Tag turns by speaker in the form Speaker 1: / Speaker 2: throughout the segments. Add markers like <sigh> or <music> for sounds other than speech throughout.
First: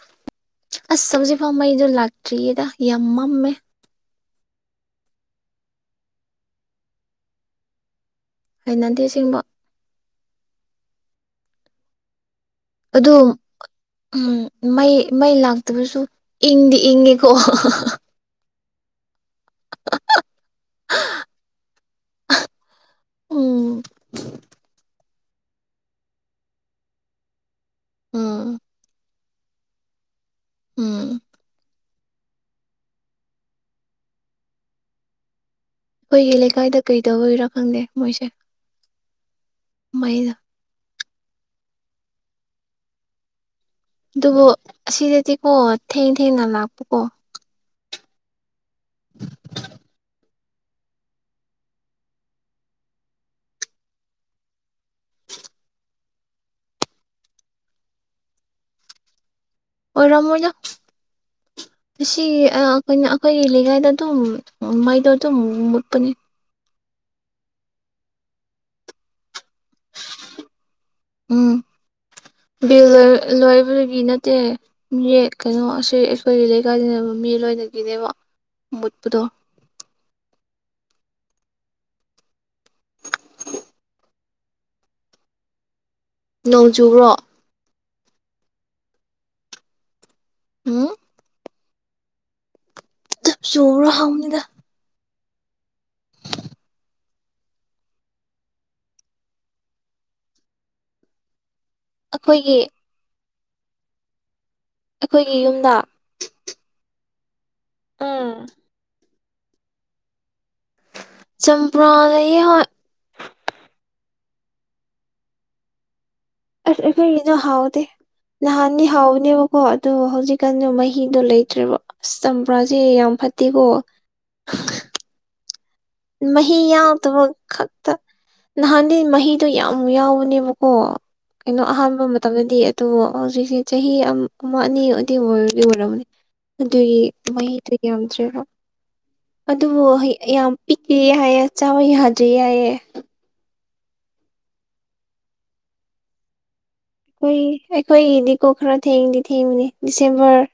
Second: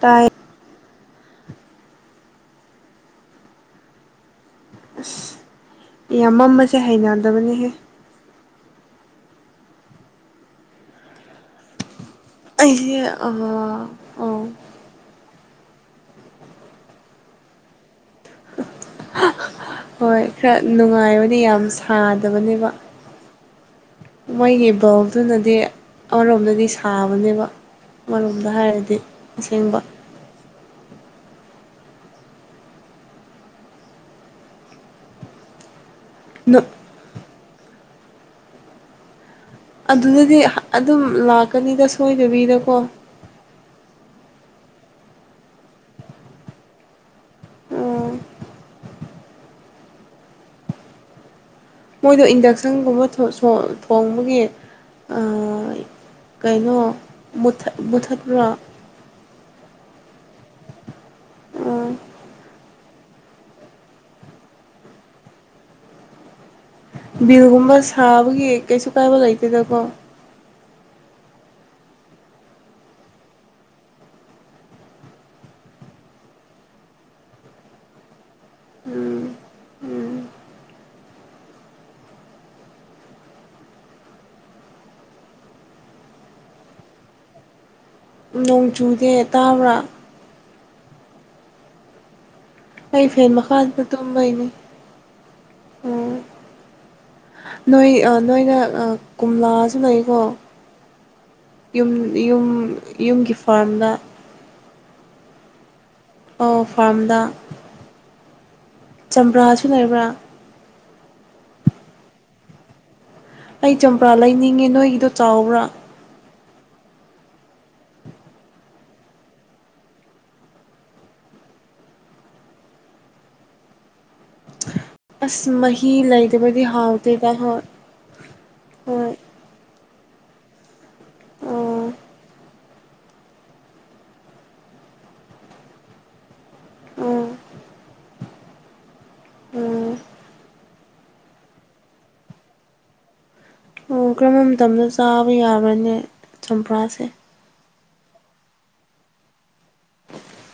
Speaker 1: ꯇꯥꯏ
Speaker 2: ꯑꯁ ꯍꯧꯖꯤꯛ ꯐꯥꯎ ꯃꯩꯗꯣ ꯂꯥꯛꯇ꯭ꯔꯤꯌꯦꯗ ꯌꯥꯝ ꯃꯝꯃꯦ
Speaker 1: ꯑꯁ ꯌꯥꯝ ꯃꯝꯃꯁꯦ ꯍꯩꯅꯗꯕꯅꯦꯍꯦ
Speaker 2: ꯍꯩꯅꯗꯤ ꯁꯤꯡꯕ
Speaker 1: ꯑꯩꯁꯦ
Speaker 2: ꯑꯗꯨ
Speaker 1: ꯑꯥ
Speaker 2: ꯎꯝ
Speaker 1: ꯑꯣ
Speaker 2: ꯃꯩ ꯃꯩ ꯂꯥꯛꯇꯕꯁꯨ ꯏꯪꯗꯤ ꯏꯪꯉꯦꯀꯣ
Speaker 1: ꯍꯣꯏ ꯈꯔ ꯅꯨꯡꯉꯥꯏꯕꯅꯦ ꯌꯥꯝ ꯁꯥꯗꯕꯅꯦꯕ
Speaker 2: ꯑꯣ
Speaker 1: ꯃꯣꯏꯒꯤ ꯕꯎꯗꯨꯅꯗꯤ ꯑꯃꯔꯣꯝꯗꯗꯤ ꯁꯥꯕꯅꯦꯕ ꯑꯃꯔꯣꯝꯗ
Speaker 2: ꯎꯝ
Speaker 1: ꯍꯥꯏꯔꯗꯤ ꯑꯁꯦꯡꯕ
Speaker 2: ꯎꯝ ꯑꯩꯈꯣꯏꯒꯤ
Speaker 1: ꯅꯨꯞ
Speaker 2: ꯂꯩꯀꯥꯏꯗ ꯀꯩꯗ ꯗꯧꯕꯩꯔ ꯈꯪꯗꯦ ꯃꯣꯏꯁꯦ ꯃꯩꯗ
Speaker 1: ꯑꯗꯨꯅꯗꯤ ꯑꯗꯨꯝ ꯂꯥꯛꯀꯅꯤꯗ ꯁꯣꯏꯗꯕꯤꯗꯀꯣ
Speaker 2: ꯑꯗꯨꯕꯨ ꯑꯁꯤꯗꯗꯤꯀꯣ ꯊꯦꯡ ꯊꯦꯡꯅ ꯂꯥꯛꯄꯀꯣ
Speaker 1: ꯎꯝ
Speaker 2: <inaudible>
Speaker 1: ꯃꯣꯏꯗꯣ ꯏꯟꯗꯛꯁꯟꯒꯨꯝꯕ ꯊꯣꯡꯕꯒꯤ ꯀꯩꯅꯣ ꯃꯨꯊ ꯃꯨꯊꯠꯄ꯭ꯔꯣ
Speaker 2: ꯑꯣꯏꯔꯝꯃꯣꯢꯗ
Speaker 1: ꯑ
Speaker 2: ꯑꯁꯤ ꯑꯩꯈꯣꯏꯅ ꯑꯩꯈꯣꯏꯒꯤ ꯂꯩꯀꯥꯏꯗ ꯑꯗꯨꯝ ꯃꯩꯗꯣ ꯑꯗꯨꯝ ꯃꯨꯠꯄꯅꯦ
Speaker 1: ꯕꯤꯜꯒꯨꯝꯕ ꯁꯥꯕꯒꯤ ꯀꯩꯁꯨ ꯀꯥꯏꯕ ꯂꯩꯇꯦꯗꯀꯣ
Speaker 2: ꯎꯝ ꯕꯤꯜ ꯂꯣꯏꯕꯒꯤ ꯅꯠꯇꯦ ꯀꯩꯅꯣ ꯑꯁꯤ ꯑꯩꯈꯣꯏꯒꯤ ꯂꯩꯀꯥꯏꯗ ꯃꯤ ꯂꯣꯏꯅꯒꯤꯅꯦꯕ ꯃꯨꯠꯄꯗꯣ
Speaker 1: ꯎꯝ ꯎꯝ
Speaker 2: ꯅꯣꯡ ꯆꯨꯕꯣ
Speaker 1: ꯅꯣꯡ ꯆꯨꯗꯦ ꯇꯥꯕ꯭ꯔꯥ
Speaker 2: ꯎꯝ
Speaker 1: ꯑꯩ ꯐꯦꯟ ꯃꯈꯥꯗꯨꯗ
Speaker 2: ꯆꯨꯕ꯭ꯔꯣ ꯍꯪꯕꯅꯤꯗ
Speaker 1: ꯑꯗꯨꯨꯝꯕꯩꯅꯤ ꯅꯣꯏ ꯅꯣꯏꯅ ꯀꯣꯝꯂꯥꯁꯨ ꯂꯩꯀꯣ ꯌꯨꯝ ꯌꯨꯝ
Speaker 2: ꯑꯩꯈꯣꯏꯒꯤ
Speaker 1: ꯌꯨꯝꯒꯤ ꯐꯥꯔꯝꯗ
Speaker 2: ꯑꯩꯈꯣꯏꯒꯤ ꯌꯨꯝꯗ
Speaker 1: ꯄ ꯐꯥꯔꯝꯗ
Speaker 2: ꯎꯝ
Speaker 1: ꯆꯝꯄ꯭ꯔꯥꯁꯨ ꯂꯩꯕ꯭ꯔꯥ
Speaker 2: ꯆꯝꯄ꯭ꯔꯥꯗ ꯍꯣꯏ
Speaker 1: ꯑꯩ ꯆꯝꯄ꯭ꯔꯥ ꯂꯩꯅꯤꯡꯉꯦ ꯅꯣꯏꯒꯤꯗꯣ ꯆꯥꯎꯕ꯭ꯔꯥ
Speaker 2: ꯑ ꯏꯅ ꯍꯥꯎꯗ ꯅꯍꯥꯟꯅꯤ ꯍꯥꯎꯕꯅꯦꯕꯀꯣ ꯑꯗꯣ ꯍꯧꯖꯤꯛꯀꯥꯟꯗ ꯃꯍꯤꯗꯣ ꯂꯩꯇ꯭ꯔꯦꯕ ꯑ ꯆꯝꯄ꯭ꯔꯥꯁꯦ ꯌꯥꯝ ꯐꯠꯇꯦꯀꯣ
Speaker 1: ꯑꯁ ꯃꯍꯤ
Speaker 2: ꯃꯍꯤ
Speaker 1: ꯂꯩꯗꯕꯗꯤ
Speaker 2: ꯌꯥꯎꯗꯕ
Speaker 1: ꯍꯥꯎꯗꯦꯗ ꯍ
Speaker 2: ꯈꯛꯇ ꯅꯍꯥꯟꯗꯤ ꯃꯍꯤꯗꯣ ꯌꯥꯝ ꯌꯥꯎꯕꯅꯦꯕꯀꯣ ꯀꯩꯅꯣ
Speaker 1: ꯑꯣ
Speaker 2: ꯑꯍꯥꯟꯕ ꯃꯇꯝꯗꯗꯤ ꯑꯗꯨ ꯍꯧꯖꯤꯛꯁꯦ ꯆꯍꯤ ꯑꯃ ꯑꯅꯤ ꯑꯗꯨ ꯑꯣꯏꯔꯗꯤ ꯑꯣꯏꯔꯕꯅꯦ ꯑꯗꯨꯒꯤ
Speaker 1: ꯑꯣ
Speaker 2: ꯃꯍꯩꯗꯨ ꯌꯥꯝꯗ꯭ꯔꯦꯕ ꯑꯗꯨꯕꯨ
Speaker 1: ꯎꯝ
Speaker 2: ꯌꯥꯝ ꯄꯤꯛꯑ ꯌꯥꯏꯌꯦ ꯆꯥꯕ ꯌꯥꯗ꯭ꯔꯤ ꯌꯥꯏꯌꯦ
Speaker 1: ꯑꯣ ꯀꯔꯝꯕ ꯃꯇꯝꯗ ꯆꯥꯕ ꯌꯥꯕꯅꯦ ꯆꯝꯄ꯭ꯔꯥꯁꯦ
Speaker 2: ꯍꯈꯣꯏ ꯑꯩꯈꯣꯏꯒꯤꯗꯤꯀꯣ ꯈꯔ ꯊꯦꯡꯗꯤ ꯊꯦꯡꯕꯅꯤ ꯗꯤꯁꯦꯝꯕꯔ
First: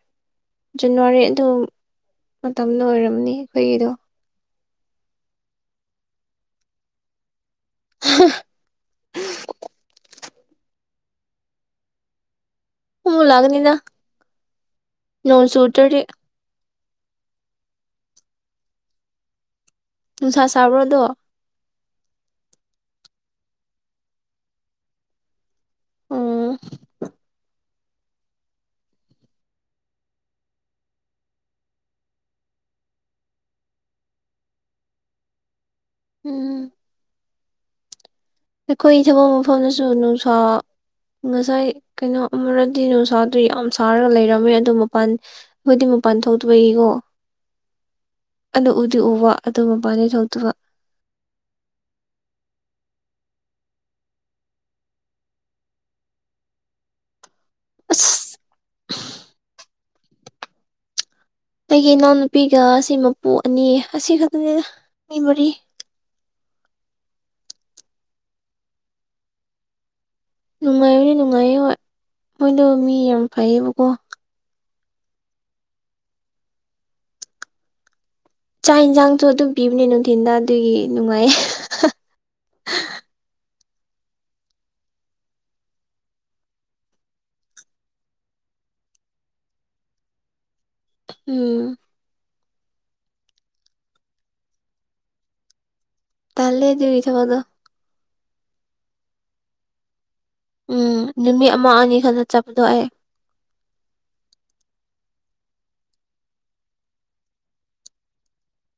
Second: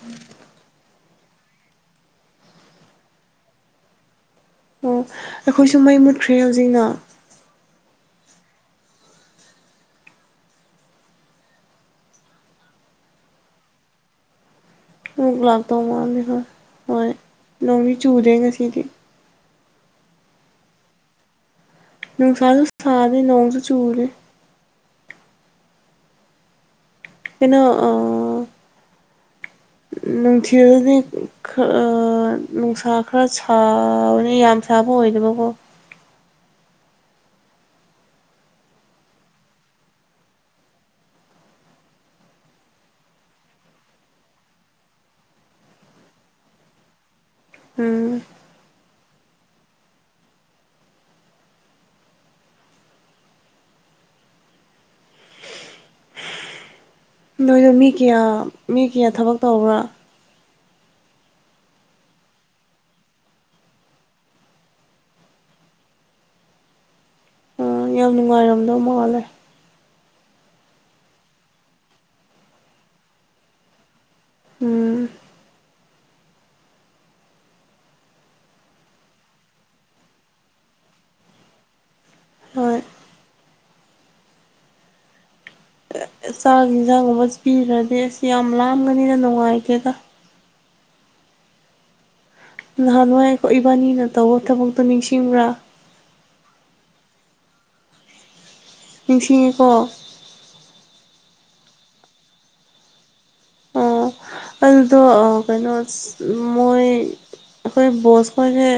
Speaker 2: ꯖꯅꯋꯥꯔꯤ ꯑꯗꯨ ꯃꯇꯝꯗ ꯑꯣꯏꯔꯝꯅꯤ ꯑꯩꯈꯣꯏꯒꯤꯗꯣ
Speaker 1: ꯑꯣ ꯑꯩꯈꯣꯏꯁꯨ ꯃꯩ ꯃꯨꯠꯈ꯭ꯔꯦ ꯍꯧꯖꯤꯛꯅ
Speaker 2: <unintelligible> ꯍꯛ ꯂꯒꯅꯤꯗ
Speaker 1: ꯅꯨꯛ ꯂꯥꯛꯇꯧ ꯃꯥꯜꯅꯤ ꯍꯣꯏ ꯍꯣꯏ ꯅꯣꯡꯗꯤ ꯆꯨꯗꯦ ꯉꯁꯤꯗꯤ
Speaker 2: ꯅꯨꯡꯁꯥ ꯁꯥꯕ꯭ꯔꯗꯣ
Speaker 1: ꯅꯨꯡꯁꯥꯁꯨ ꯁꯥꯔꯦ ꯅꯣꯡꯁꯨ ꯆꯨꯗꯦ
Speaker 2: ꯎꯝ
Speaker 1: ꯀꯅ ꯑ ꯅꯨꯡꯊꯤ ꯑꯗꯨꯗꯤ ꯈꯔ ꯅꯨꯡꯁꯥ ꯈꯔ ꯁꯥꯎꯅꯤ ꯌꯥꯝ ꯁꯥꯕ ꯑꯣꯏꯗꯕꯀꯣ
Speaker 2: ꯎꯝꯝ ꯑꯩꯈꯣꯏꯒꯤ ꯊꯕꯛ ꯃꯐꯝꯗꯁꯨ ꯅꯨꯡꯁꯥ ꯉꯁꯥꯏ ꯀꯩꯅꯣ ꯑꯃꯔꯗꯤ ꯅꯨꯡꯁꯥꯗꯨ ꯌꯥꯝ ꯁꯥꯔꯒ ꯂꯩꯔꯝꯃꯦ ꯑꯗꯨ ꯃꯄꯥꯟ ꯍꯣꯏꯗꯤ ꯃꯄꯥꯟ ꯊꯣꯛꯇꯕꯒꯤꯀꯣ
Speaker 1: ꯎꯝ
Speaker 2: ꯑ ꯎꯗꯤ ꯎꯕ ꯑꯗꯨ ꯃꯃꯥꯟꯅꯦꯩ ꯊꯧꯗꯕ
Speaker 1: ꯅꯣꯏꯗꯣ ꯃꯤ ꯀꯌꯥ
Speaker 2: ꯑꯁ
Speaker 1: ꯃꯤ ꯀꯌꯥ ꯊꯕꯛ ꯇꯧꯕ꯭ꯔꯥ
Speaker 2: ꯑꯩꯒꯤ ꯏꯅꯥꯎꯅꯨꯄꯤꯒ ꯑꯁꯤ ꯃꯄꯨ ꯑꯅꯤ ꯑꯁꯤ ꯈꯛꯇꯪꯅꯤ ꯃꯤ ꯃꯔꯤ
Speaker 1: ꯑꯣ ꯌꯥꯝ ꯅꯨꯡꯉꯥꯏꯔꯝꯗꯧ ꯃꯥꯜꯂꯦ
Speaker 2: ꯅꯨꯡꯉꯥꯏꯕꯅꯦ ꯅꯨꯡꯉꯥꯏꯌꯦ ꯍꯣꯏ ꯃꯣꯏꯗꯣ ꯃꯤ ꯌꯥꯝ ꯐꯩꯌꯦꯕꯀꯣ
Speaker 1: ꯎꯝ
Speaker 2: ꯆꯥꯛ ꯌꯦꯟꯁꯥꯡꯁꯨ ꯑꯗꯨꯝ ꯄꯤꯕꯅꯦ ꯅꯨꯡꯊꯤꯟꯗ ꯑꯗꯨꯒꯤ ꯅꯨꯡꯉꯥꯏꯌꯦ
Speaker 1: ꯍ ꯆꯥꯛꯒꯤ ꯌꯦꯟꯖꯥꯡꯒꯨꯝꯕꯁ ꯄꯤꯈ꯭ꯔꯗꯤ ꯑꯁ ꯌꯥꯝ ꯂꯥꯝꯒꯅꯤꯅ ꯅꯨꯡꯉꯥꯏꯇꯦꯗ
Speaker 2: ꯎꯝ
Speaker 1: ꯅꯍꯥꯟꯋꯥꯏꯣ ꯏꯕꯥꯅꯤꯅ ꯇꯧꯕ ꯊꯕꯛꯇꯣ ꯅꯤꯡꯁꯤꯡꯕ꯭ꯔꯥ
Speaker 2: ꯇꯥꯦ ꯌ ꯊꯕꯗꯣ
Speaker 1: ꯅꯤꯡꯁꯤꯡꯉꯦꯀꯣ
Speaker 2: ꯎꯝ ꯅꯨꯃꯤꯠ ꯑꯃ ꯑꯅꯤ ꯈꯛꯇ ꯆꯠꯄꯗꯣ ꯑꯩꯦ
Speaker 1: ꯑꯣ ꯑꯗꯨꯗꯣ ꯀꯩꯅꯣ ꯃꯣꯏ ꯑꯩꯈꯣꯏ ꯕꯣꯁ ꯈꯣꯏꯁꯦ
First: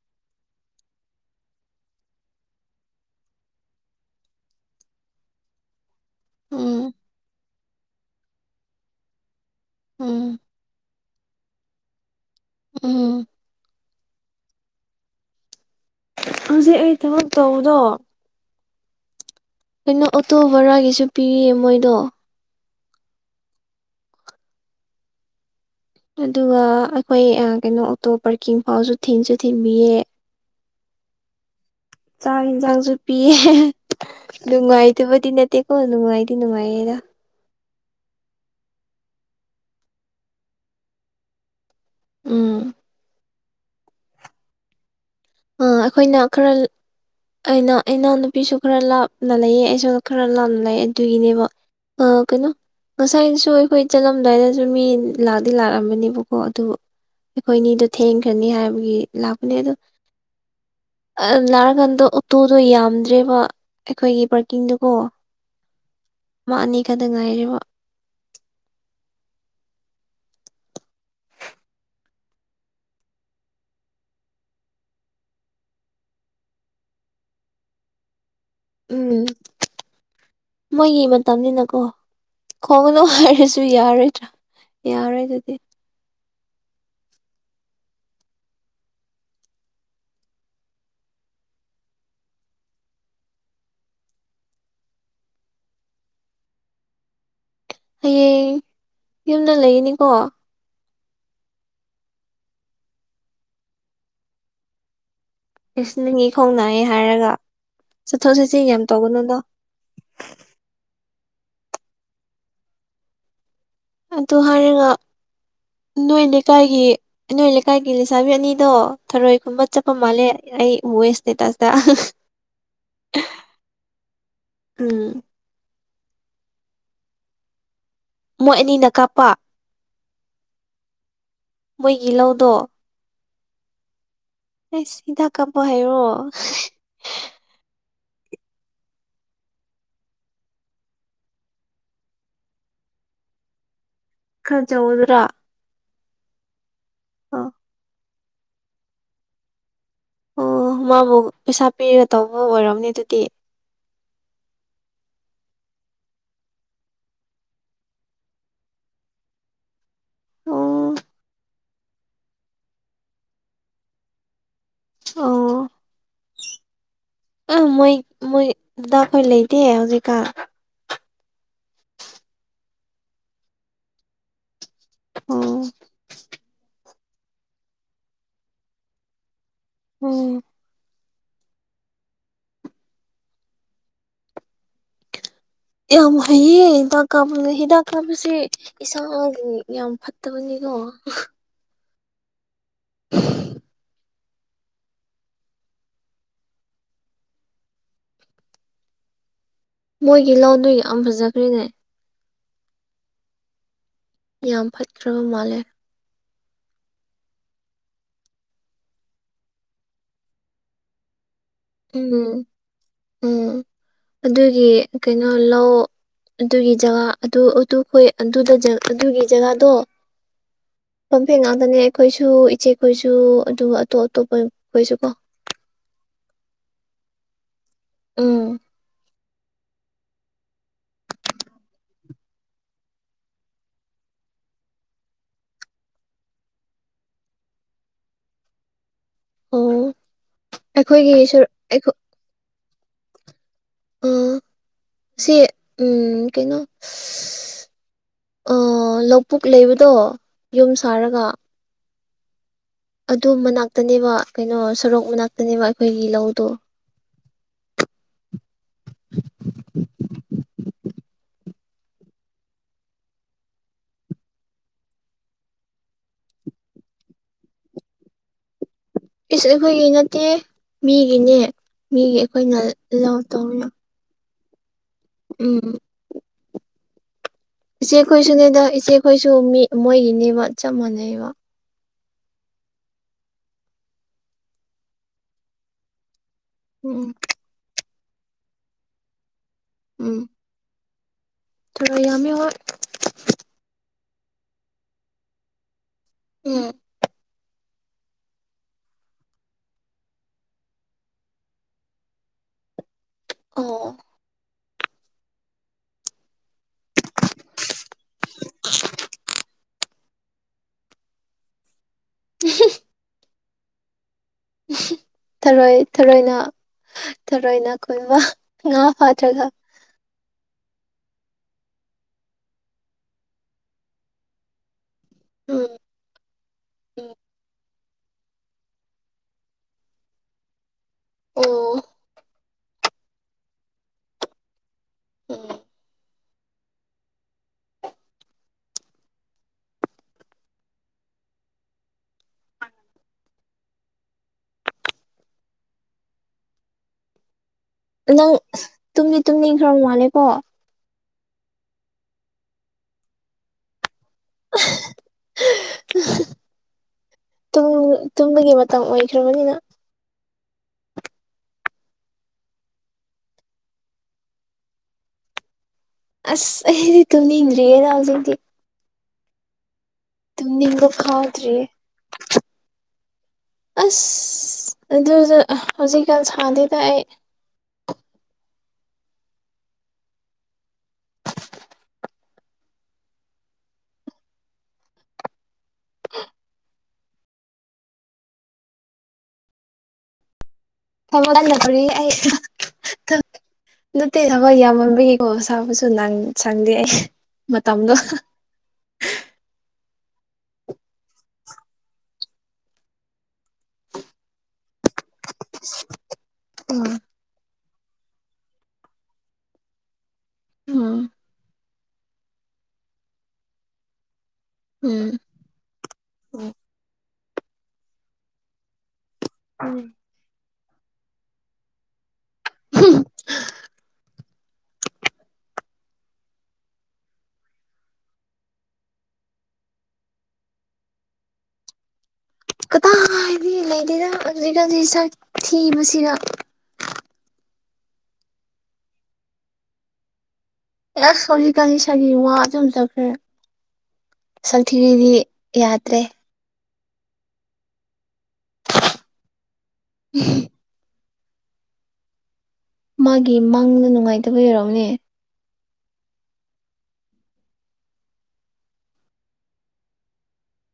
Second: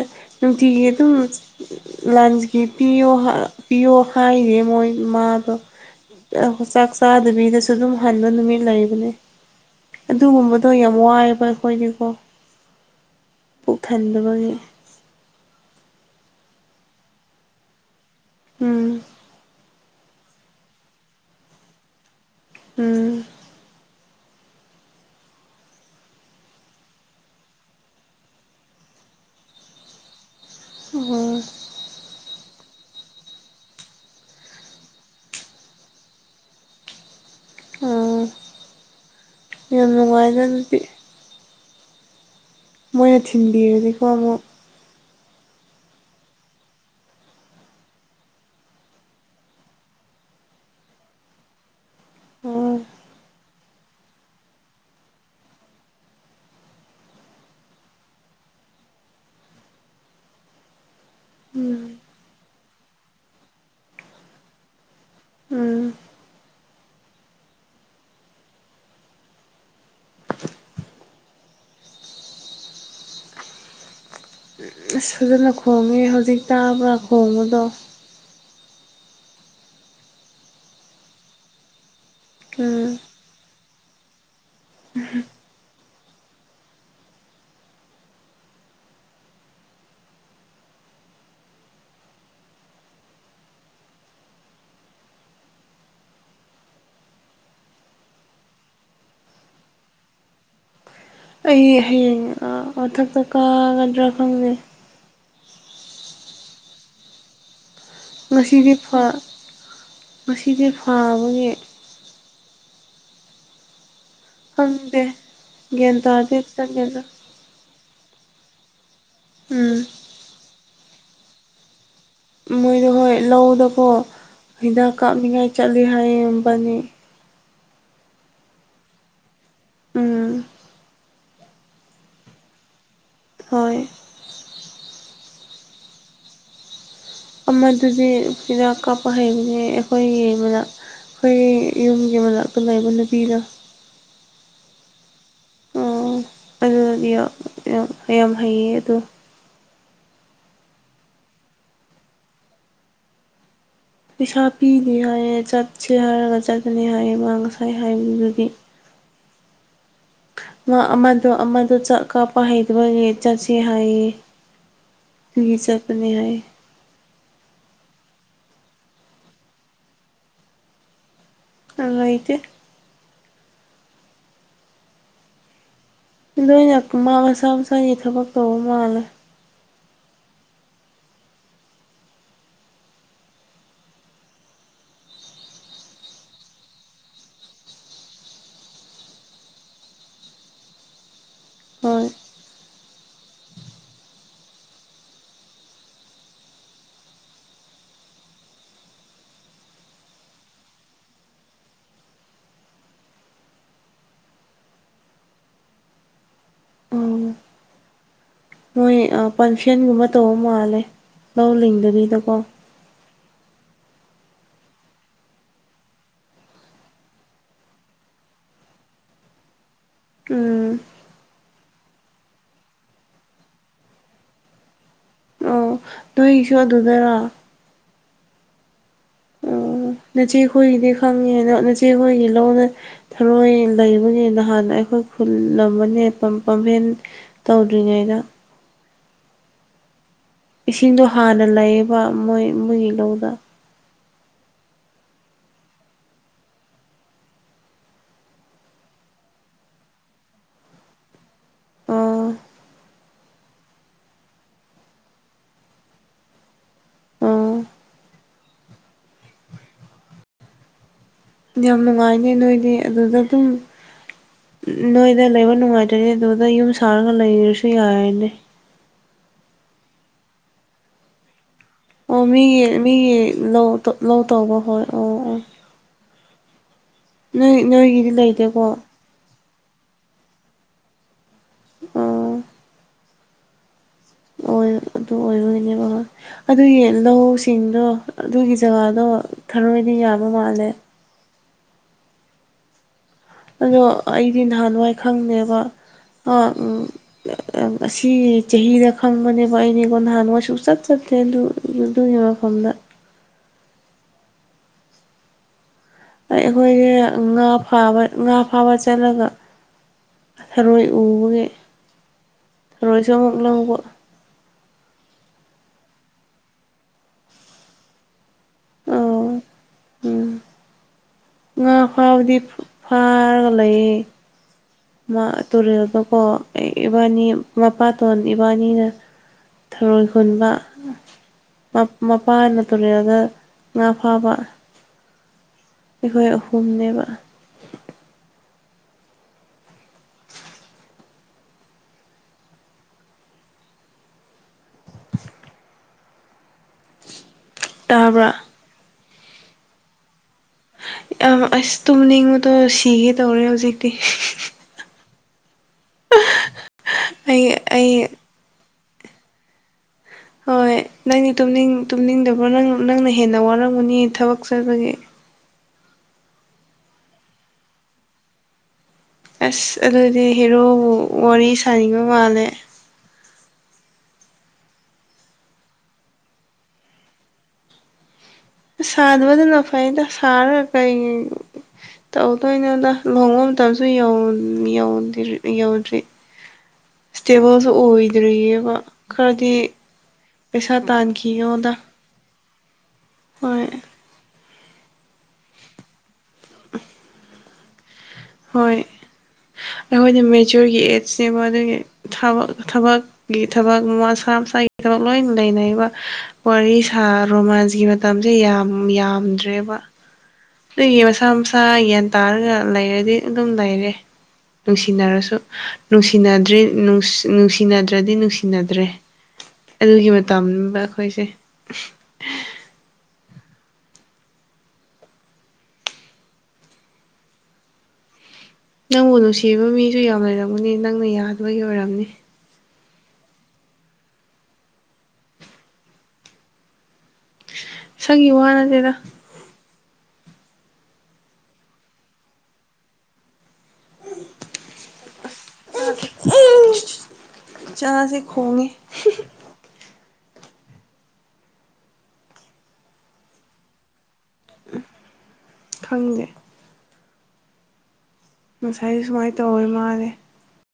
Speaker 1: ꯅꯨꯡꯇꯤꯒꯤ ꯑꯗꯨꯝ ꯂꯟꯁꯀꯤ ꯄꯤꯌꯣ ꯄꯤꯌꯣ ꯍꯥꯏꯔ ꯃꯣꯏ ꯃꯥꯗꯣ ꯆꯥꯛ
Speaker 2: ꯎꯝ
Speaker 1: ꯆꯥꯗꯕꯤꯗꯁꯨ ꯑꯗꯨꯝ ꯍꯟꯕ ꯅꯨꯃꯤꯠ ꯂꯩꯕꯅꯦ
Speaker 2: ꯎꯝ
Speaker 1: ꯑꯗꯨꯒꯨꯝꯕꯗꯣ ꯌꯥꯝ ꯋꯥꯏꯑꯦꯕ ꯑꯩꯈꯣꯏꯗꯤꯀꯣ
Speaker 2: ꯎꯝ
Speaker 1: ꯄꯨꯣꯛꯍꯟꯗꯕꯒꯤ
Speaker 2: ꯍꯧꯖꯤꯛ ꯑꯩ ꯊꯕꯛ ꯇꯧꯕꯗꯣ
Speaker 1: ꯎꯝ
Speaker 2: ꯀꯩꯅꯣ ꯑꯣꯇꯣ ꯕꯔꯥꯒꯤꯁꯨ ꯄꯤꯔꯤꯌꯦ ꯃꯣꯏꯗꯣ
Speaker 1: ꯎꯝ
Speaker 2: ꯑꯗꯨꯒ ꯑꯩꯈꯣꯏ ꯀꯩꯅꯣ ꯑꯣꯇꯣ ꯄꯥꯔꯀꯤꯡ ꯐꯥꯎꯁꯨ ꯊꯤꯟꯁꯨ ꯊꯤꯟꯕꯤꯌꯦ
Speaker 1: ꯑꯣ
Speaker 2: ꯆꯥꯛ ꯌꯦꯟꯁꯥꯡꯁꯨ ꯄꯤꯌꯦ ꯅꯨꯡꯉꯥꯏꯇꯕꯗꯤ ꯅꯠꯇꯦꯀꯣ ꯅꯨꯡꯉꯥꯏꯗꯤ ꯅꯨꯡꯉꯥꯏꯌꯦꯦꯗ
Speaker 1: ꯑꯣ ꯌꯥꯝ ꯅꯨꯡꯉꯥꯏꯖꯅꯗꯤ
Speaker 2: ꯎꯝ
Speaker 1: ꯃꯣꯏꯅ ꯊꯤꯟꯕꯤꯔꯗꯤꯀꯣ ꯑꯃꯨꯛ
Speaker 2: ꯑ ꯑꯩꯈꯣꯏꯅ ꯈꯔ ꯑꯩꯅ ꯑꯩꯅ ꯅꯨꯄꯤꯁꯨ ꯈꯔ ꯂꯥꯞꯅ ꯂꯩꯌꯦ ꯑꯩꯁꯨ ꯈꯔ ꯂꯥꯞꯅ ꯂꯩ ꯑꯗꯨꯒꯤꯅꯦꯕ ꯑ ꯑꯣ ꯀꯦꯩꯅꯣ ꯉꯁꯥꯏꯁꯨ ꯑꯩꯈꯣꯏ ꯆꯠꯂꯝꯗꯥꯏꯗꯁꯨ ꯃꯤ ꯂꯥꯛꯇꯤ ꯂꯥꯛꯑꯝꯕꯅꯦꯕꯀꯣ ꯑꯗꯨꯕꯨ ꯑꯩꯈꯣꯏꯅꯤꯗꯣ ꯊꯦꯡꯈ꯭ꯔꯅꯤ ꯍꯥꯏꯕꯒꯤ ꯂꯥꯛꯄꯅꯦ ꯑꯗ
Speaker 1: ꯎꯝ
Speaker 2: ꯅꯥꯔꯀꯥꯟꯗ ꯑꯣꯇꯣꯗꯣ ꯌꯥꯝꯗ꯭ꯔꯦꯕ ꯑꯩꯈꯣꯏꯒꯤ ꯄꯥꯔꯀꯤꯡꯗꯨꯀꯣ
Speaker 1: ꯎꯝ
Speaker 2: ꯃꯥꯅꯦ ꯈꯛꯇ ꯉꯥꯏꯔꯤꯕ
Speaker 1: ꯑꯁ ꯐꯖꯅ ꯈꯣꯡꯉꯦ ꯍꯧꯖꯤꯛ ꯇꯥꯕ ꯈꯣꯡꯕꯗꯣ
Speaker 2: ꯎꯝ ꯃꯣꯏꯒꯤ ꯃꯇꯝꯅꯤꯅꯀꯣ
Speaker 1: ꯎꯝ
Speaker 2: ꯈꯣꯡꯕꯗꯅꯨꯡ ꯍꯥꯏꯔꯁꯨ ꯌꯥꯔꯣꯏꯗ꯭ꯔꯥ ꯌꯥꯔꯣꯏ ꯑꯗꯨꯗꯤ ꯍꯌꯦꯡ ꯌꯨꯝꯗ ꯂꯩꯔꯤꯅꯤꯀꯣ
Speaker 1: ꯑꯩ ꯍꯌꯦꯡ ꯃꯊꯛꯇ ꯀꯥꯒꯗ꯭ꯔꯥ ꯈꯪꯗꯦ
Speaker 2: ꯀ꯭ꯁꯂꯤꯒꯤ ꯈꯣꯡꯅꯥꯏ ꯍꯥꯏꯔꯒ ꯆꯠꯊꯣꯛ ꯆꯠꯁꯤꯟ
Speaker 1: ꯉꯁꯤꯗꯤ
Speaker 2: ꯌꯥꯝ ꯇꯧꯒꯅꯨꯗꯣ
Speaker 1: ꯉꯁꯤꯗꯤ ꯐꯕꯒꯤ
Speaker 2: ꯑꯗꯨ ꯍꯥꯏꯔꯒ
Speaker 1: ꯈꯪꯗꯦ ꯒ꯭ꯌꯥꯟ
Speaker 2: ꯅꯣꯏ
Speaker 1: ꯇꯥꯗꯦ
Speaker 2: ꯂꯩꯀꯥꯏꯒꯤ
Speaker 1: ꯆꯠꯒꯗ꯭ꯔꯥ
Speaker 2: ꯑꯩ ꯅꯣꯏ ꯂꯩꯀꯥꯏꯒꯤ ꯂꯩꯁꯥꯕꯤ ꯑꯅꯤꯗꯣ ꯊꯔꯣꯏꯒꯨꯝꯕ
Speaker 1: ꯎꯝ
Speaker 2: ꯆꯠꯄ ꯃꯥꯜꯂꯦ ꯑꯩ ꯦꯁꯇꯦ ꯇꯥꯁꯗ
Speaker 1: ꯃꯣꯏꯗꯣ ꯍꯣꯏ ꯂꯧꯗꯀꯣ ꯍꯤꯗꯥꯛ
Speaker 2: ꯎꯝ
Speaker 1: ꯀꯥꯞꯅꯤꯡꯉꯥꯏ ꯆꯠꯂꯤ ꯍꯥꯏꯌꯦꯕꯅꯤ
Speaker 2: ꯃꯣꯏ ꯑꯅꯤꯅ ꯀꯥꯞꯄ
Speaker 1: ꯎꯝ
Speaker 2: ꯃꯣꯏꯒꯤ ꯂꯧꯗꯣ
Speaker 1: ꯍꯣꯏ
Speaker 2: ꯆꯤꯗꯥꯥꯛ ꯀꯥꯄ ꯍꯥꯏꯦ ꯑꯣ
Speaker 1: ꯑꯃꯗꯨꯗꯤ ꯍꯤꯗꯥꯛ ꯀꯥꯞꯄ ꯍꯩꯕꯅꯦ ꯑꯩꯈꯣꯏ ꯌꯦꯡꯕꯗ ꯑꯩꯈꯣꯏ ꯌꯨꯝꯒꯤ ꯃꯅꯥꯛꯇ ꯂꯩꯕ ꯅꯨꯄꯤꯗ
Speaker 2: ꯈꯖꯧꯗ꯭ꯔꯥ
Speaker 1: ꯑꯣ ꯑꯗꯨꯗꯤ ꯌꯥꯝ
Speaker 2: ꯑꯥ
Speaker 1: ꯌꯥꯝ ꯍꯩꯌꯦ ꯑꯗꯣ
Speaker 2: ꯑꯣ ꯃꯥꯕꯨ ꯄꯩꯁꯥ ꯄꯤꯔ ꯇꯧꯕ ꯑꯣꯏꯔꯝꯅꯦ ꯑꯗꯨꯗꯤ
Speaker 1: ꯄꯩꯁꯥ ꯄꯤꯅꯤ ꯍꯥꯏꯌꯦ ꯆꯠꯁꯦ ꯍꯥꯏꯔꯒ ꯆꯠꯀꯅꯤ ꯍꯥꯏꯌꯦ ꯃꯥ ꯉꯁꯥꯏ ꯍꯥꯏꯕꯗꯨꯗꯤ ꯃꯥ
Speaker 2: ꯑꯣ
Speaker 1: ꯑꯃꯗꯣ ꯑꯃꯗ ꯆꯠ ꯀꯥꯞꯄ ꯍꯩꯗꯕꯒꯤ ꯆꯠꯁꯤ ꯍꯥꯏꯌꯦ ꯐ
Speaker 2: ꯑꯣ
Speaker 1: ꯆꯄꯅꯦ ꯍꯥꯏꯌꯦ
Speaker 2: ꯑꯥ ꯃꯣꯏ ꯃꯣꯏꯗ ꯑꯩꯈꯣꯏ ꯂꯩꯇꯦ ꯍꯧꯖꯤꯛꯀꯥꯟ
Speaker 1: ꯑꯥꯏꯗꯤ
Speaker 2: ꯑꯣ
Speaker 1: ꯅꯣꯏꯅ ꯃꯥ ꯃꯁꯥ ꯃꯁꯥꯒꯤ ꯊꯕꯛ ꯇꯧꯕ ꯃꯥꯜꯂꯦ
Speaker 2: ꯎꯝ ꯌꯥꯝ ꯍꯩꯌꯦ ꯍꯤꯗꯥꯛ ꯀꯥꯞꯕꯒ ꯍꯤꯗꯥꯛ ꯀꯥꯞꯄꯁꯦ ꯏꯁꯥꯒꯤ ꯌꯥꯝ ꯐꯠꯇꯕꯅꯤꯒꯣ
Speaker 1: ꯍꯣꯏ
Speaker 2: <inaudible> ꯃꯣꯏꯒꯤ ꯂꯥꯎꯗꯨ ꯌꯥꯝ ꯐꯖꯈ꯭ꯔꯦꯅꯦ ꯌꯥꯝ ꯐꯠꯈ꯭ꯔꯕ ꯃꯥꯜꯂꯦ
Speaker 1: ꯎꯝ ꯃꯣꯏ ꯐꯪꯁꯟꯒꯨꯝꯕ ꯇꯧꯕ ꯃꯥꯜꯂꯦ ꯂꯧ ꯂꯤꯡꯦ
Speaker 2: ꯎꯝ ꯎꯝ ꯑꯗꯨꯒꯤ ꯀꯩꯅꯣ ꯂꯧ ꯑꯗꯨꯒꯤ ꯖꯒꯥ ꯑꯗꯨꯣꯏ ꯑꯗꯨꯒꯤ ꯖꯒꯥꯗꯣ
Speaker 1: ꯎꯝ
Speaker 2: ꯄꯝꯐꯦꯟ ꯉꯥꯛꯇꯅꯦ ꯑꯩꯈꯣꯏꯁꯨ ꯏꯆꯦꯈꯣꯏꯁꯨ ꯑꯗꯨꯒ ꯑꯇꯣꯞ ꯑꯇꯣꯞꯄ ꯈꯣꯏꯁꯨ ꯀꯣ
Speaker 1: ꯅꯣꯏ ꯁꯣ ꯑꯗꯨꯗꯣꯏꯔꯣ
Speaker 2: ꯎꯝ
Speaker 1: ꯎ ꯃꯆꯦꯈꯣꯏꯒꯤꯗꯤ ꯈꯪꯉꯦꯅ ꯅꯆꯦꯈꯣꯏꯒꯤ ꯂꯧꯅ ꯊꯔꯣꯏ ꯂꯩꯕꯅꯤ ꯅꯍꯥꯟ ꯑꯩꯈꯣꯏ ꯈꯨꯜꯂꯝꯕꯅꯦ ꯄꯥꯝꯚꯦꯟ ꯇꯧꯗ꯭ꯔꯤꯉꯩꯗ
Speaker 2: ꯑꯣ
Speaker 1: ꯏꯁꯤꯡꯗꯣ
Speaker 2: ꯑꯩꯈꯣꯏꯒꯤ
Speaker 1: ꯍꯥꯟꯅ
Speaker 2: ꯑꯩꯈꯣꯏ
Speaker 1: ꯂꯩꯌꯦꯕ ꯃꯣꯏ ꯃꯣꯏꯒꯤ ꯂꯧꯗ
Speaker 2: ꯑ ꯁꯤ ꯎꯝ ꯀꯩꯅꯣ ꯂꯧꯕꯨꯛ ꯂꯩꯕꯗꯣ ꯌꯨꯝ ꯁꯥꯔꯒ
Speaker 1: ꯑꯥ
Speaker 2: ꯑꯗꯨ ꯃꯅꯥꯛꯇꯅꯦꯕ ꯀꯩꯅꯣ ꯁꯣꯔꯣꯛ ꯃꯅꯥꯛꯇꯅꯦꯕ ꯑꯩꯈꯣꯏꯒꯤ ꯂꯧꯗꯣ
Speaker 1: ꯑꯣ ꯌꯥꯝ ꯅꯨꯡꯉꯥꯏꯅꯦ ꯅꯣꯏꯗꯤ ꯑꯗꯨꯗ ꯑꯗꯨꯝ ꯅꯣꯏꯗ ꯂꯩꯕ ꯅꯨꯡꯉꯥꯏꯖꯦ ꯑꯗꯨꯗ ꯌꯨꯝ ꯁꯥꯔꯒ ꯂꯩꯔꯁꯨ ꯌꯥꯔꯅꯦ
Speaker 2: ꯏꯁ ꯑꯩꯈꯣꯏꯒꯤ ꯅꯠꯇꯦ ꯃꯤꯒꯤꯅꯦ ꯃꯤꯒꯤ ꯑꯩꯈꯣꯏꯅ ꯂꯧ ꯇꯧꯔꯤ
Speaker 1: ꯇꯣꯞ ꯂꯧ ꯇꯧꯕ ꯍꯣꯏ ꯑꯣ ꯑꯣ
Speaker 2: ꯎꯝ
Speaker 1: ꯅꯣꯏ
Speaker 2: ꯏꯆꯦ
Speaker 1: ꯅꯣꯏꯒꯤꯗꯤ
Speaker 2: ꯈꯣꯏꯁꯨꯅꯦꯗ
Speaker 1: ꯂꯩꯇꯦꯀꯣ
Speaker 2: ꯏꯆꯦꯈꯣꯏꯁꯨ ꯃꯤ ꯃꯣꯏꯒꯤꯅꯦꯕ ꯆꯞ ꯃꯥꯟꯅꯩꯕ
Speaker 1: ꯑꯣ ꯑꯗꯨ ꯑꯣꯏꯔꯣꯏꯒꯤꯅꯦꯕ ꯑꯗꯨꯒꯤ
Speaker 2: ꯎꯝ
Speaker 1: ꯂꯧ ꯆꯤꯡꯗꯣ ꯑꯗꯨꯒꯤ ꯖꯒꯥꯗꯣ ꯊꯥꯔꯣꯏꯅ
Speaker 2: ꯎꯝ
Speaker 1: ꯌꯥꯕ ꯃꯥꯜꯂꯦ
Speaker 2: ꯌꯥꯝꯃꯤ ꯍꫭꯏ
Speaker 1: ꯑꯗꯣ ꯑꯩꯗꯤ ꯅꯍꯥꯟꯋꯥꯏ ꯈꯪꯅꯦꯕ
Speaker 2: ꯎꯝ
Speaker 1: ꯑꯁꯤ ꯆꯍꯤꯗ ꯈꯪꯕꯅꯦꯕ ꯑꯩꯗꯤ ꯅꯍꯥꯟꯋꯥꯏ ꯁꯨꯆꯠ ꯆꯠꯇꯦ ꯑꯗꯨ ꯑꯗꯨꯒꯤ ꯃꯐꯝꯗ
Speaker 2: ꯑꯣ
Speaker 1: ꯑꯩꯈꯣꯏꯁꯦ ꯉꯥ ꯐꯥꯕ ꯉꯥ ꯐꯥꯕ ꯆꯠꯂꯒ ꯊꯔꯣꯏ ꯎꯕꯒꯤ ꯊꯔꯣꯏꯁꯨ ꯑꯃꯨꯛ ꯂꯧꯕ
Speaker 2: ꯊꯔꯣꯏ ꯊꯔꯣꯏꯅ ꯊꯔꯣꯏꯅꯅꯥ ꯈꯨꯟꯕ ꯉꯥ
Speaker 1: ꯑ
Speaker 2: ꯐꯥꯗ꯭ꯔꯒ
Speaker 1: ꯎꯝ ꯉꯥ ꯐꯥꯕꯗꯤ ꯐꯥꯔꯒ ꯂꯩꯌꯦ ꯃꯥ
Speaker 2: ꯎꯝ
Speaker 1: ꯇꯨꯔꯦꯜꯒ ꯀꯣ
Speaker 2: ꯎꯝ
Speaker 1: ꯏꯕꯥꯅꯤ ꯃꯄꯥ ꯇꯣꯟ ꯏꯕꯥꯅꯤꯅ ꯊꯔꯣꯏ ꯈꯨꯟꯕ
Speaker 2: ꯑꯣ
Speaker 1: ꯃꯄꯥꯅ ꯇꯔꯤꯌꯥꯗ ꯉꯥ ꯐꯥꯕ
Speaker 2: ꯎꯝ
Speaker 1: ꯑꯩꯈꯣꯏ ꯑꯍꯨꯝꯅꯦꯕ <inaudible> ꯇꯥꯕ꯭ꯔꯥ
Speaker 2: ꯅꯪ ꯇꯨꯝꯗꯤ ꯇꯨꯝꯅꯤꯡ ꯈꯔ ꯃꯥꯜꯂꯦꯀꯣ
Speaker 1: ꯑꯁ ꯇꯨꯝꯅꯤꯡꯕꯗꯣ ꯁꯤꯒꯦ ꯇꯧꯔꯦ ꯍꯧꯖꯤꯛꯇꯤ ꯑꯩ ꯑꯩ
Speaker 2: ꯇꯨꯝꯕꯥꯒꯤ ꯃꯇꯝ ꯑꯣꯏꯈ꯭ꯔꯕꯅꯤꯅ
Speaker 1: ꯍꯣꯏ ꯅꯪꯗꯤꯅꯤꯡ ꯇꯨꯝꯅꯤꯡꯗꯕ꯭ꯔꯣ ꯅꯪ ꯅꯪꯅ ꯍꯦꯟꯅ ꯋꯥꯔꯝꯒꯅꯤ ꯊꯕꯛ ꯆꯠꯄꯒꯤ
Speaker 2: ꯑꯁ ꯑꯩꯗꯤ ꯇꯨꯅꯤ ꯏ꯭ꯔꯦꯔꯥꯎꯖꯗꯤ
Speaker 1: ꯑꯁ ꯑꯗꯨꯗꯤ
Speaker 2: ꯇꯨꯝꯅꯤꯡꯕ
Speaker 1: ꯍꯦꯔꯣꯕꯨ ꯋꯥꯔꯤ
Speaker 2: ꯐꯥꯎꯗ꯭ꯔꯤꯌꯦ
Speaker 1: ꯁꯥꯅꯤꯡꯕ ꯃꯥꯜꯂꯦ
Speaker 2: ꯑꯁ ꯑꯗꯨ ꯍꯧꯖꯤꯛꯀꯥꯟ ꯁꯥꯗꯨꯗ ꯑꯩ
Speaker 1: ꯁꯥꯗꯕꯗꯨꯅ ꯐꯥꯏꯗ ꯁꯔ ꯀꯩ ꯇꯧꯗꯣꯏꯅꯗ ꯂꯨꯍꯣꯡꯕ ꯃꯇꯝꯁꯨ ꯌꯧꯗꯔꯤ ꯌꯧꯗ꯭ꯔꯤ ꯏꯁꯇꯦꯕꯜꯁꯨ ꯑꯣꯏꯗ꯭ꯔꯤꯑꯕ ꯈꯔꯗꯤ ꯄꯩꯁꯥ
Speaker 2: ꯊꯕꯛ
Speaker 1: ꯇꯥꯟꯈꯤꯉꯉꯣꯟꯗ
Speaker 2: <unintelligible> ꯅꯠꯇꯦ ꯊꯕꯛ ꯌꯥꯝꯃꯟꯕꯒꯤꯀꯣ ꯁꯥꯕꯁꯨ ꯁꯪꯗꯦ ꯑꯩ ꯃꯇꯝꯗꯣ
Speaker 1: ꯍꯣꯏ ꯑꯩꯈꯣꯏꯅ ꯃꯦꯆꯣꯔꯒꯤ ꯑꯦꯠꯖꯅꯦꯕ ꯑꯗꯨꯒꯤ ꯊꯕ ꯊꯕꯛꯀꯤ ꯊꯕꯛ ꯃꯁꯥ ꯃꯁꯥꯒꯤ ꯊꯕꯛ ꯂꯣꯏ ꯂꯩꯅꯔꯤꯕ ꯋꯥꯔꯤ
Speaker 2: ꯎꯝ
Speaker 1: ꯁꯥ ꯔꯣꯃꯥꯟꯁꯀꯤ ꯃꯇꯝꯁꯦ ꯌꯥꯝ ꯌꯥꯝꯗ꯭ꯔꯦꯕ
Speaker 2: ꯎꯝ
Speaker 1: ꯃꯁꯥ ꯃꯁꯥ ꯒ꯭ꯌꯥꯟ ꯇꯥꯔꯒ ꯂꯩꯔꯗꯤ ꯑꯗꯨꯝ ꯂꯩꯔꯦ ꯅꯨꯡꯁꯤꯅꯔꯁꯨ ꯅꯨꯡꯁꯤꯅꯗ꯭ꯔꯤ ꯅꯨꯡꯁꯤꯅꯗ꯭ꯔꯗꯤ ꯅꯨꯡꯁꯤꯅꯗ꯭ꯔꯦ ꯑꯗꯨꯒꯤ ꯃꯇꯝꯝꯕ ꯑꯩꯈꯣꯏꯁꯦ
Speaker 2: <unintelligible>
Speaker 1: ꯅꯪꯕꯨ ꯅꯨꯡꯁꯤꯕ ꯃꯤꯁꯨ ꯌꯥꯝ ꯂꯩꯔꯝꯒꯅꯤ ꯅꯪꯅ ꯌꯥꯗꯕꯒꯤ ꯑꯣꯏꯔꯝꯅꯤ
Speaker 2: ꯀꯗꯥ ꯍꯥꯏꯗꯤ ꯂꯩꯔꯤꯅ ꯍꯧꯖꯤꯛ ꯍꯧꯖꯤꯛ ꯊꯤꯕꯁꯤꯒ
Speaker 1: ꯁꯪꯉꯤ ꯋꯥꯅ ꯇꯔ
Speaker 2: ꯑꯦ ꯁꯣꯖꯤ ꯀꯅꯤ ꯁꯥꯒꯤ ꯋꯥꯁꯨꯨꯝ ꯆꯠꯈ꯭ꯔꯦ ꯁꯪ ꯊꯤꯕꯤꯗꯤ ꯌꯥꯗ꯭ꯔꯦ
Speaker 1: ꯆꯥꯁꯦ ꯈꯣꯡꯉꯦ
Speaker 2: ꯎꯝ ꯃꯥꯒꯤ ꯃꯥꯡꯗ ꯅꯨꯡꯉꯥꯏꯇꯕ ꯌꯔꯎꯅꯦ
Speaker 1: ꯈꯪꯗꯦ ꯉꯁꯥꯏ ꯁꯨꯃꯥꯏꯅ ꯇꯧꯋꯣꯏ ꯃꯥꯂꯦ